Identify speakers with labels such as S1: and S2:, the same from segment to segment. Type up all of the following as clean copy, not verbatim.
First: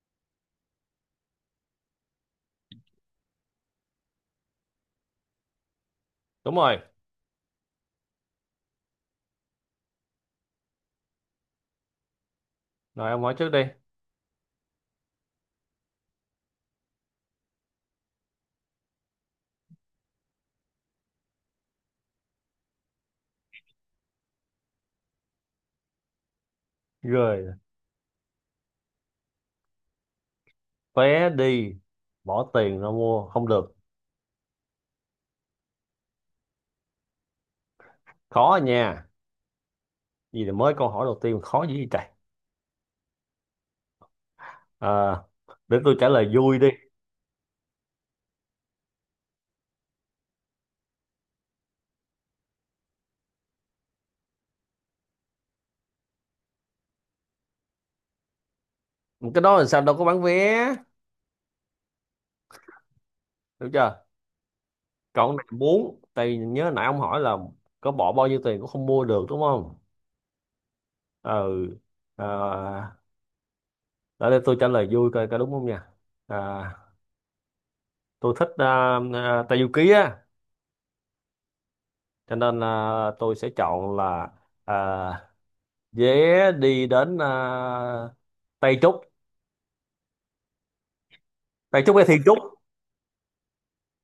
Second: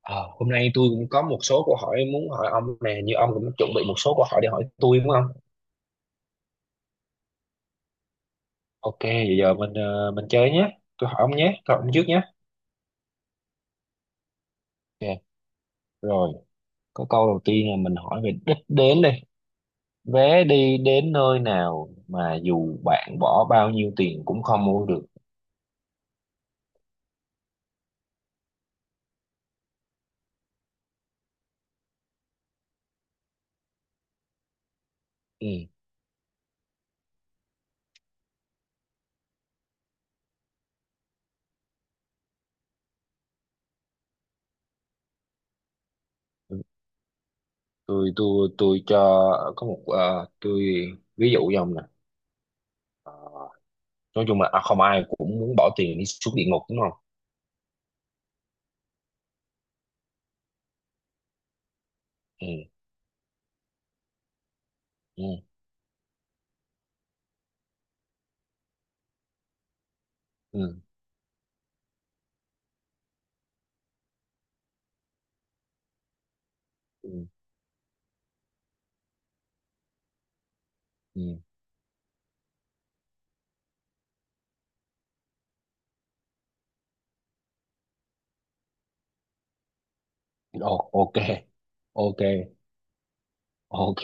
S1: Ờ, Hôm nay tôi cũng có một số câu hỏi muốn hỏi ông nè, như ông cũng chuẩn bị một số câu hỏi để hỏi tôi đúng không?
S2: Đúng rồi.
S1: Ok, vậy giờ mình chơi nhé. Tôi hỏi ông nhé, tôi hỏi ông trước nhé.
S2: Rồi ông hỏi trước đi.
S1: Ok, rồi, có câu đầu tiên là mình hỏi về đích đến đây. Vé đi đến nơi nào mà dù bạn bỏ bao nhiêu tiền cũng không mua được.
S2: Rồi, vé đi, bỏ tiền ra mua không được,
S1: Ừ.
S2: khó à nha. Gì là mới câu hỏi đầu tiên mà khó dữ vậy trời. à, để tôi trả lời vui đi.
S1: Tôi cho có một ờ, tôi ví dụ cho ông nè. Nói chung là không ai cũng muốn bỏ tiền đi xuống địa ngục đúng không?
S2: Cái đó là sao, đâu có bán vé.
S1: Ừ.
S2: Được chưa.
S1: Ừ.
S2: Còn cái này muốn tại vì nhớ nãy ông hỏi là có bỏ bao nhiêu tiền cũng không mua được đúng không.
S1: Ừ.
S2: Ừ. à, để đây tôi trả lời vui coi có đúng không nha. à,
S1: Ừ.
S2: tôi thích Tây Du Ký á,
S1: Ừ.
S2: cho nên là tôi sẽ chọn là, à, vé đi đến, Tây Trúc.
S1: Ồ, ok.
S2: Tây Trúc hay
S1: Ok.
S2: Thiên Trúc.
S1: Ok,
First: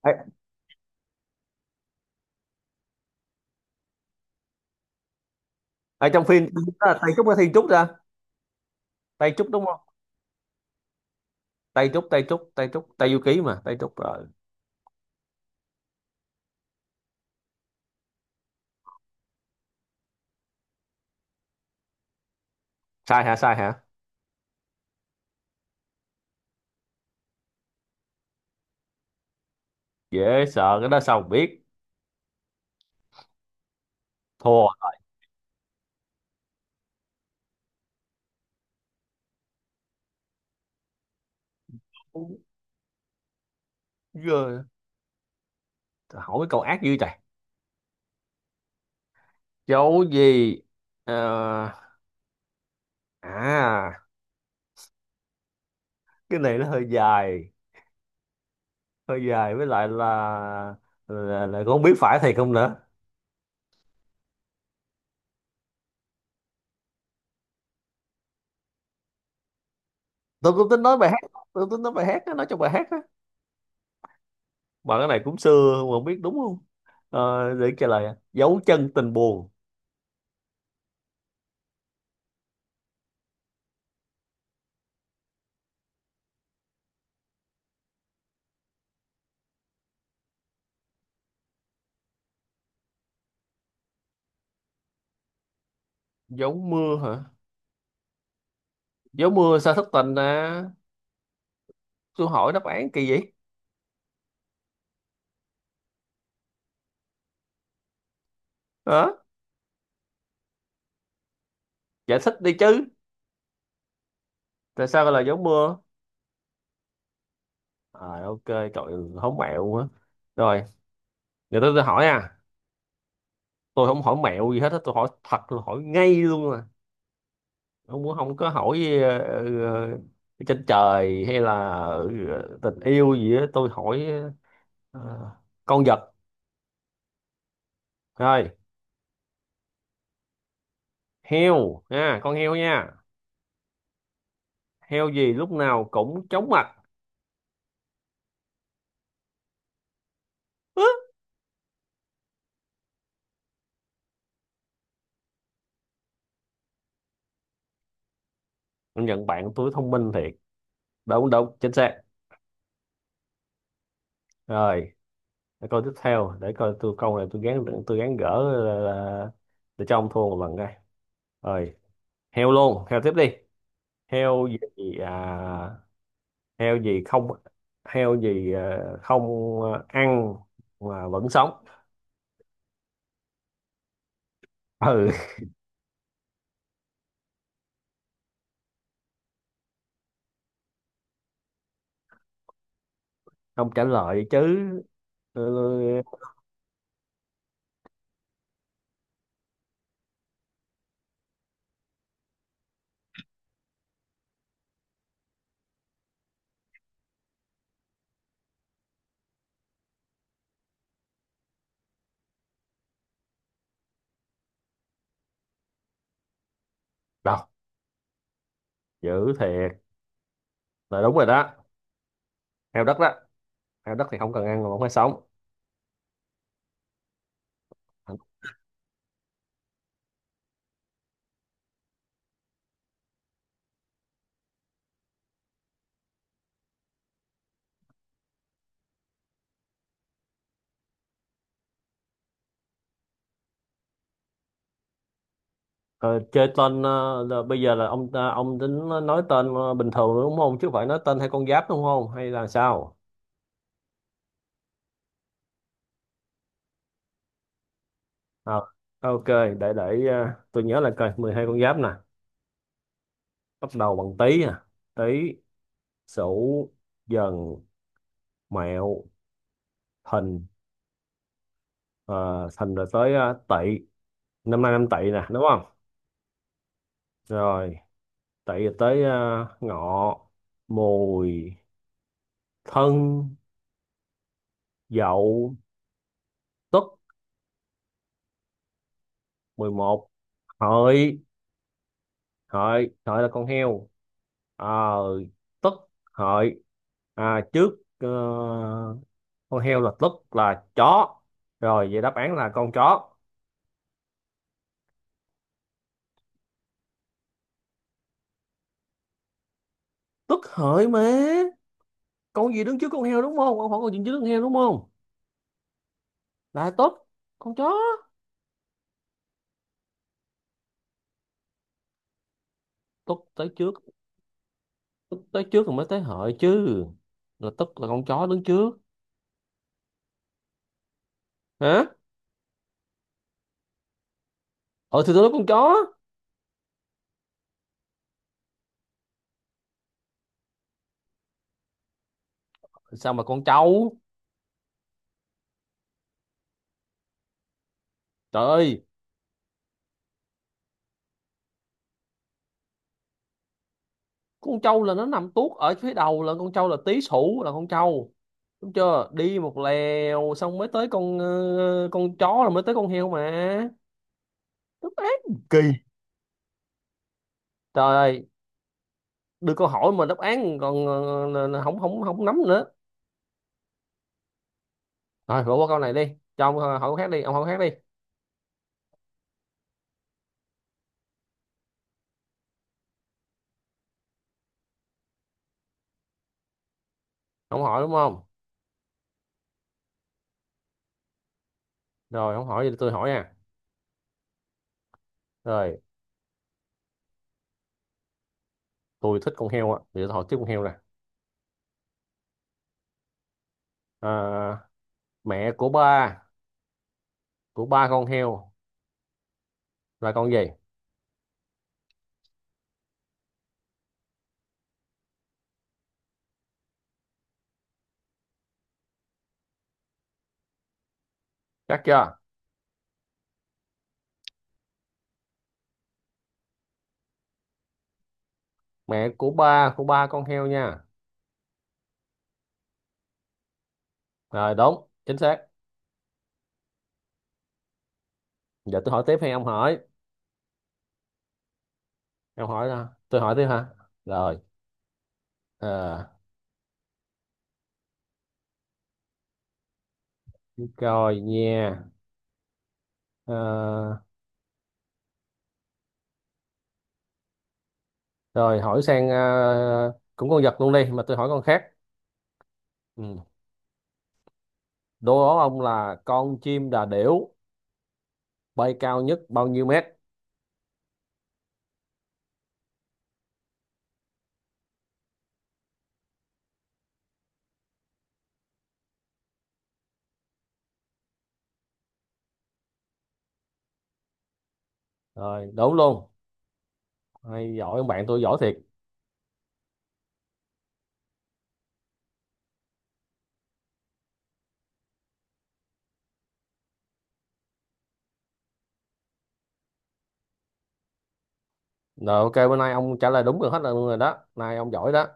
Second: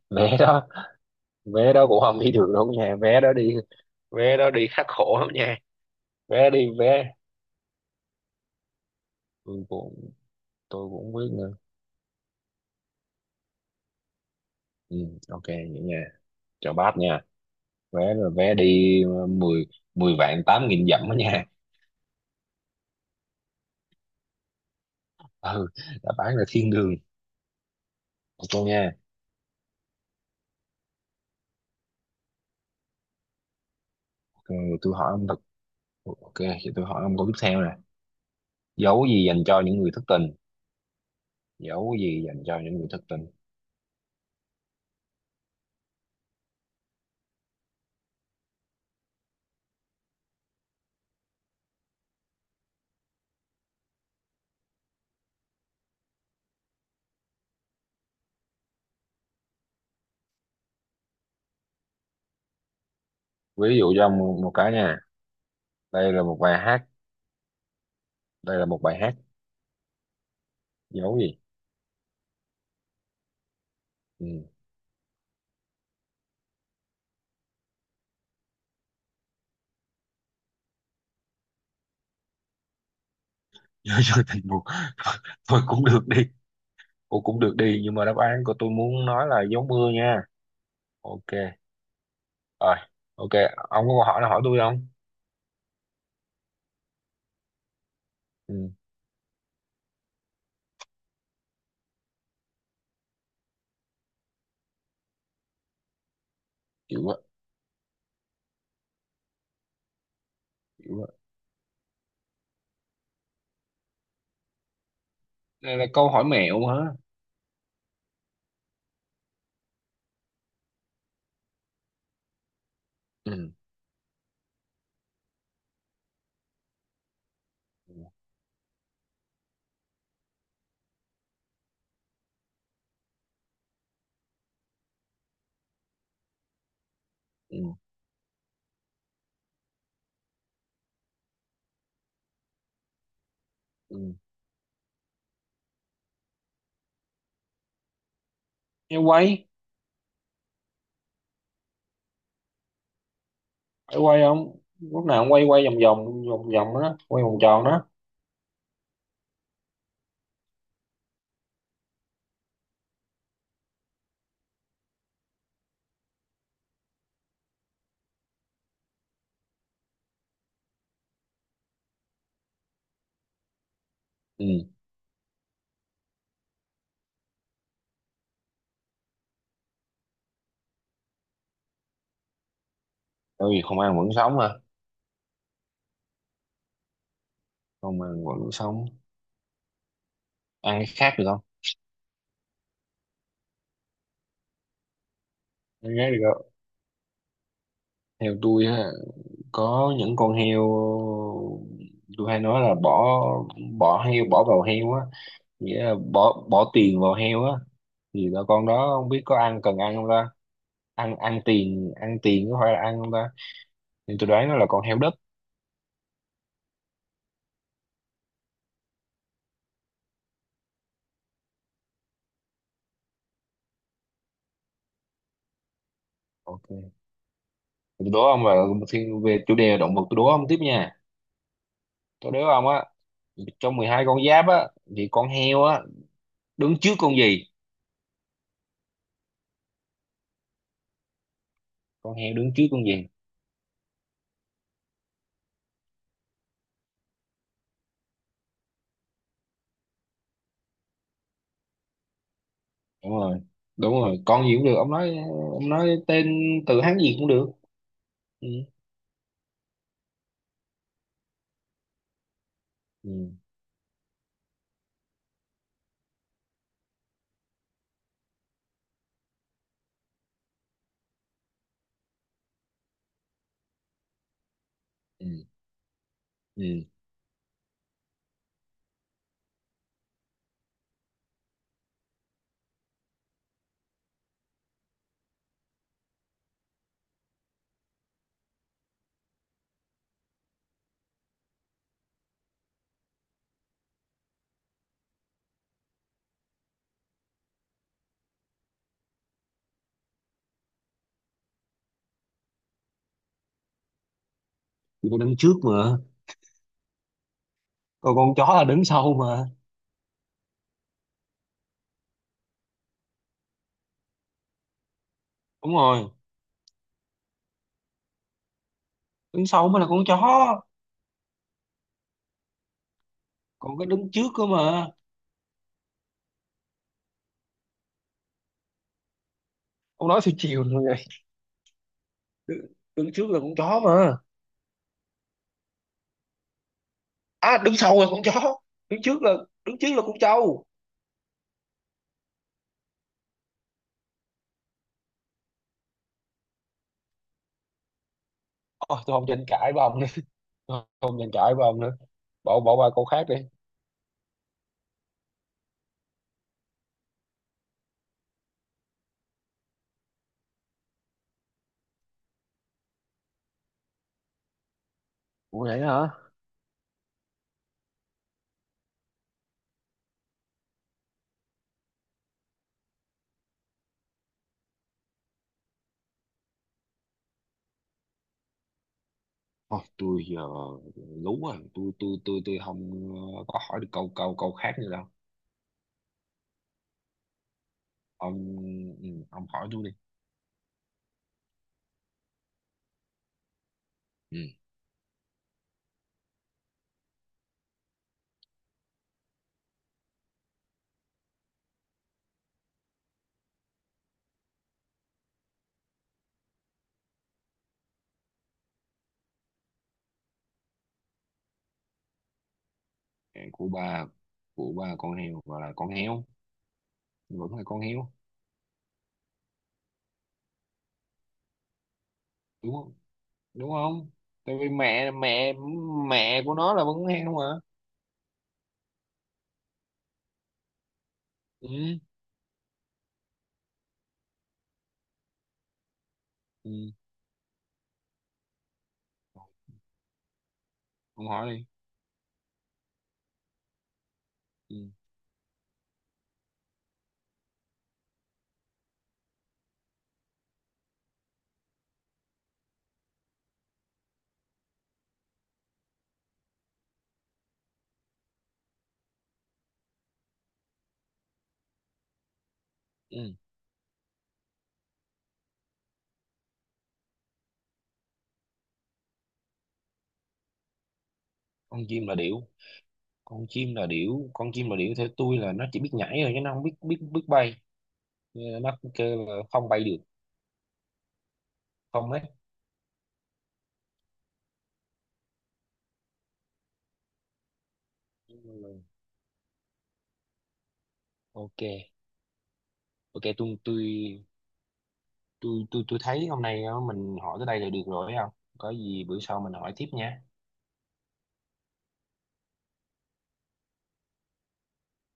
S2: ở,
S1: vé đó, vé đó cũng không đi được đâu nha, vé đó đi, vé đó đi khắc khổ lắm nha,
S2: ở trong phim,
S1: vé đi
S2: Tây
S1: vé.
S2: Trúc hay Thiên Trúc ra. Tây Trúc
S1: tôi
S2: đúng không.
S1: cũng tôi cũng không biết nữa.
S2: Tây Trúc, Tây Trúc, Tây Trúc, Tây Du Ký mà Tây Trúc rồi.
S1: Ừ, ok vậy nha, chào bác nha. Vé là vé đi ờ, 10 10 vạn tám nghìn dặm đó nha.
S2: Sai hả? Sai hả?
S1: Ừ, đã bán là thiên đường. Ok nha.
S2: Dễ sợ, cái đó sao mà biết.
S1: Ok,
S2: Thua.
S1: tôi hỏi ông thật. Ok, thì tôi hỏi ông câu tiếp theo nè. Dấu gì dành cho những người thất tình? Dấu gì dành cho những người thất tình?
S2: Giờ, hỏi mấy câu ác dữ trời. Chỗ gì. Ờ, à cái này nó hơi dài, hơi dài với lại là không biết phải thiệt không nữa.
S1: Ví dụ cho ông một cái nha. Đây là một bài hát. Đây là một bài hát.
S2: Tôi cũng tính nói bài
S1: Dấu
S2: hát,
S1: gì?
S2: tôi tính nói bài hát á, nói trong bài hát á.
S1: Ừ.
S2: Bạn cái này cũng xưa mà không biết đúng không. Để trả lời ạ, dấu chân tình buồn.
S1: giờ giờ thì một. Thôi cũng được đi, cô cũng được đi, nhưng mà đáp án của tôi muốn nói là gió mưa nha. Ok. Rồi. Ok. Ông có câu hỏi nào hỏi tôi không?
S2: Dấu mưa hả?
S1: Ừ.
S2: Dấu mưa sao thất tình? À, tôi hỏi đáp án kỳ vậy
S1: Chịu quá.
S2: hả?
S1: Chịu quá.
S2: Giải thích đi chứ, tại sao gọi là dấu
S1: Đây
S2: mưa.
S1: là câu hỏi mẹo hả?
S2: À ok trời ơi, hổng mẹo quá. Rồi, giờ tôi hỏi à.
S1: Ừ.
S2: Tôi không hỏi mẹo gì hết á, tôi hỏi thật, tôi hỏi ngay luôn à.
S1: Ừ.
S2: Không muốn không có hỏi. uh, Trên trời hay là tình yêu gì á tôi hỏi. ờ, con vật.
S1: Ừ.
S2: Rồi, heo nha, con heo nha.
S1: Ừ.
S2: Heo gì lúc nào cũng chóng mặt.
S1: Em quay.
S2: Hứ.
S1: Phải quay không, lúc nào cũng quay, quay vòng vòng vòng vòng đó, quay vòng tròn đó.
S2: Công nhận bạn tôi thông minh thiệt. Đúng đúng, chính xác. Rồi, để coi tiếp theo, để coi tôi câu này, tôi gán gỡ là, để cho ông thua một lần đây. Rồi, heo luôn, heo tiếp đi. Heo gì.
S1: Ừ,
S2: à, Heo gì không. Heo gì. Không. Ăn mà vẫn sống.
S1: tại vì không ăn vẫn sống mà.
S2: Ừ.
S1: Không ăn vẫn sống. Ăn cái khác được không?
S2: Không trả lời chứ. Ừ.
S1: Ăn cái khác được không? Theo tôi á, có những con heo tôi hay nói là bỏ bỏ heo bỏ vào heo á, nghĩa là bỏ bỏ tiền vào heo á, thì là con đó không biết có cần ăn không ta. Ăn ăn tiền ăn tiền có phải là ăn không ta? Thì tôi đoán nó là con heo đất.
S2: Đâu, dữ thiệt, là đúng rồi đó. Heo đất đó. Heo đất thì không cần ăn mà vẫn phải sống.
S1: Ok, tôi đố ông là về chủ đề động vật tôi đố ông tiếp nha. Tôi đố ông á, trong 12 con giáp á, thì con heo á đứng trước con gì? Con heo đứng trước con gì?
S2: Ờ, Chơi tên, là bây giờ là ông tính nói tên bình thường đúng không, chứ không phải nói tên hay con giáp đúng không hay là sao.
S1: Đúng rồi. Đúng rồi, con gì cũng được, ông nói. Ông nói tên từ Hán gì cũng được. Ừ.
S2: Ờ, ok, để tôi nhớ là coi 12 con giáp nè.
S1: Ừ.
S2: Bắt đầu bằng tý nè. Tý, sửu, dần, mẹo, thìn. Ờ, thìn rồi tới tỵ. Năm nay năm tỵ nè
S1: Ừ.
S2: đúng không.
S1: Ừ.
S2: Rồi, tỵ rồi tới ngọ, mùi, thân, dậu, tuất, 11, hợi hợi hợi là con heo. à, Tức hợi. Trước con heo là tức là chó. Rồi vậy đáp án là con chó.
S1: Đúng rồi đó. Con
S2: Tức hợi mà. Con gì đứng trước con heo đúng không, con hỏi con gì đứng trước con heo đúng không,
S1: đúng rồi,
S2: là tức con chó.
S1: đứng sau mới là con chó.
S2: Tức tới trước,
S1: Còn cái đứng trước cơ mà.
S2: tức tới trước rồi mới tới hợi chứ. Là tức là con chó đứng trước.
S1: Ông nói theo chiều rồi vậy.
S2: Hả?
S1: đứng, đứng trước là con chó mà.
S2: Ờ thì tôi nói con chó.
S1: À, đứng sau là con chó. Đứng trước là, đứng trước là con trâu.
S2: Sao mà con trâu. Trời ơi.
S1: Ôi, tôi không tranh cãi với ông nữa. Tôi không tranh cãi với ông nữa, bỏ bỏ qua câu khác đi.
S2: Con trâu là nó nằm tuốt ở phía đầu, là con trâu là tý sủ là con trâu, đúng chưa, đi một lèo xong mới tới con con chó, là mới tới con heo mà. Đáp án kỳ.
S1: Ủa vậy hả?
S2: Trời ơi, đưa câu hỏi mà đáp án còn không không không nắm nữa. Rồi bỏ qua câu này đi, cho ông hỏi câu khác đi, ông hỏi câu khác đi.
S1: Ôi, tôi giờ lú rồi, tôi không có hỏi được câu câu câu khác nữa đâu.
S2: Ông hỏi đúng không.
S1: Ông. Ông hỏi tôi đi.
S2: Rồi ông hỏi thì tôi hỏi nha.
S1: Ừ.
S2: Rồi, tôi thích con heo á thì tôi hỏi tiếp con heo nè. à, Mẹ của ba, của ba con heo là con gì.
S1: Của ba, của ba con heo gọi là con heo, vẫn là con heo,
S2: Chắc chưa.
S1: đúng không? Đúng không? Tại vì mẹ mẹ mẹ của nó là vẫn con heo mà.
S2: Mẹ của ba con heo nha.
S1: Ừ.
S2: Rồi đúng chính xác.
S1: Ừ,
S2: Giờ tôi hỏi tiếp hay ông hỏi.
S1: ông hỏi đi.
S2: Ông hỏi ra tôi hỏi tiếp hả. Rồi.
S1: Ừ.
S2: à, Rồi nha. Ờ, Rồi hỏi sang cũng con vật luôn đi mà tôi hỏi con khác. Ừ.
S1: Ừ.
S2: Đố ông là con chim đà điểu bay cao nhất bao nhiêu mét.
S1: Con chim là điểu. Con chim là điểu. Con chim là điểu theo tôi là nó chỉ biết nhảy thôi chứ nó không biết biết biết bay. Nên nó kêu là không bay được, không đấy.
S2: Rồi đúng luôn, hay giỏi, ông bạn tôi giỏi thiệt.
S1: Ok. Ok, tôi thấy hôm nay, mình hỏi tới đây là được rồi, thấy không? Có gì bữa sau mình hỏi tiếp nha.
S2: Rồi ok, bữa nay ông trả lời đúng rồi hết luôn rồi đó, nay ông giỏi đó.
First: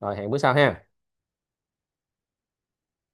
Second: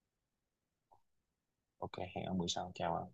S2: Rồi hẹn bữa sau ha.
S1: Ok, hẹn ông bữa sau, chào ông.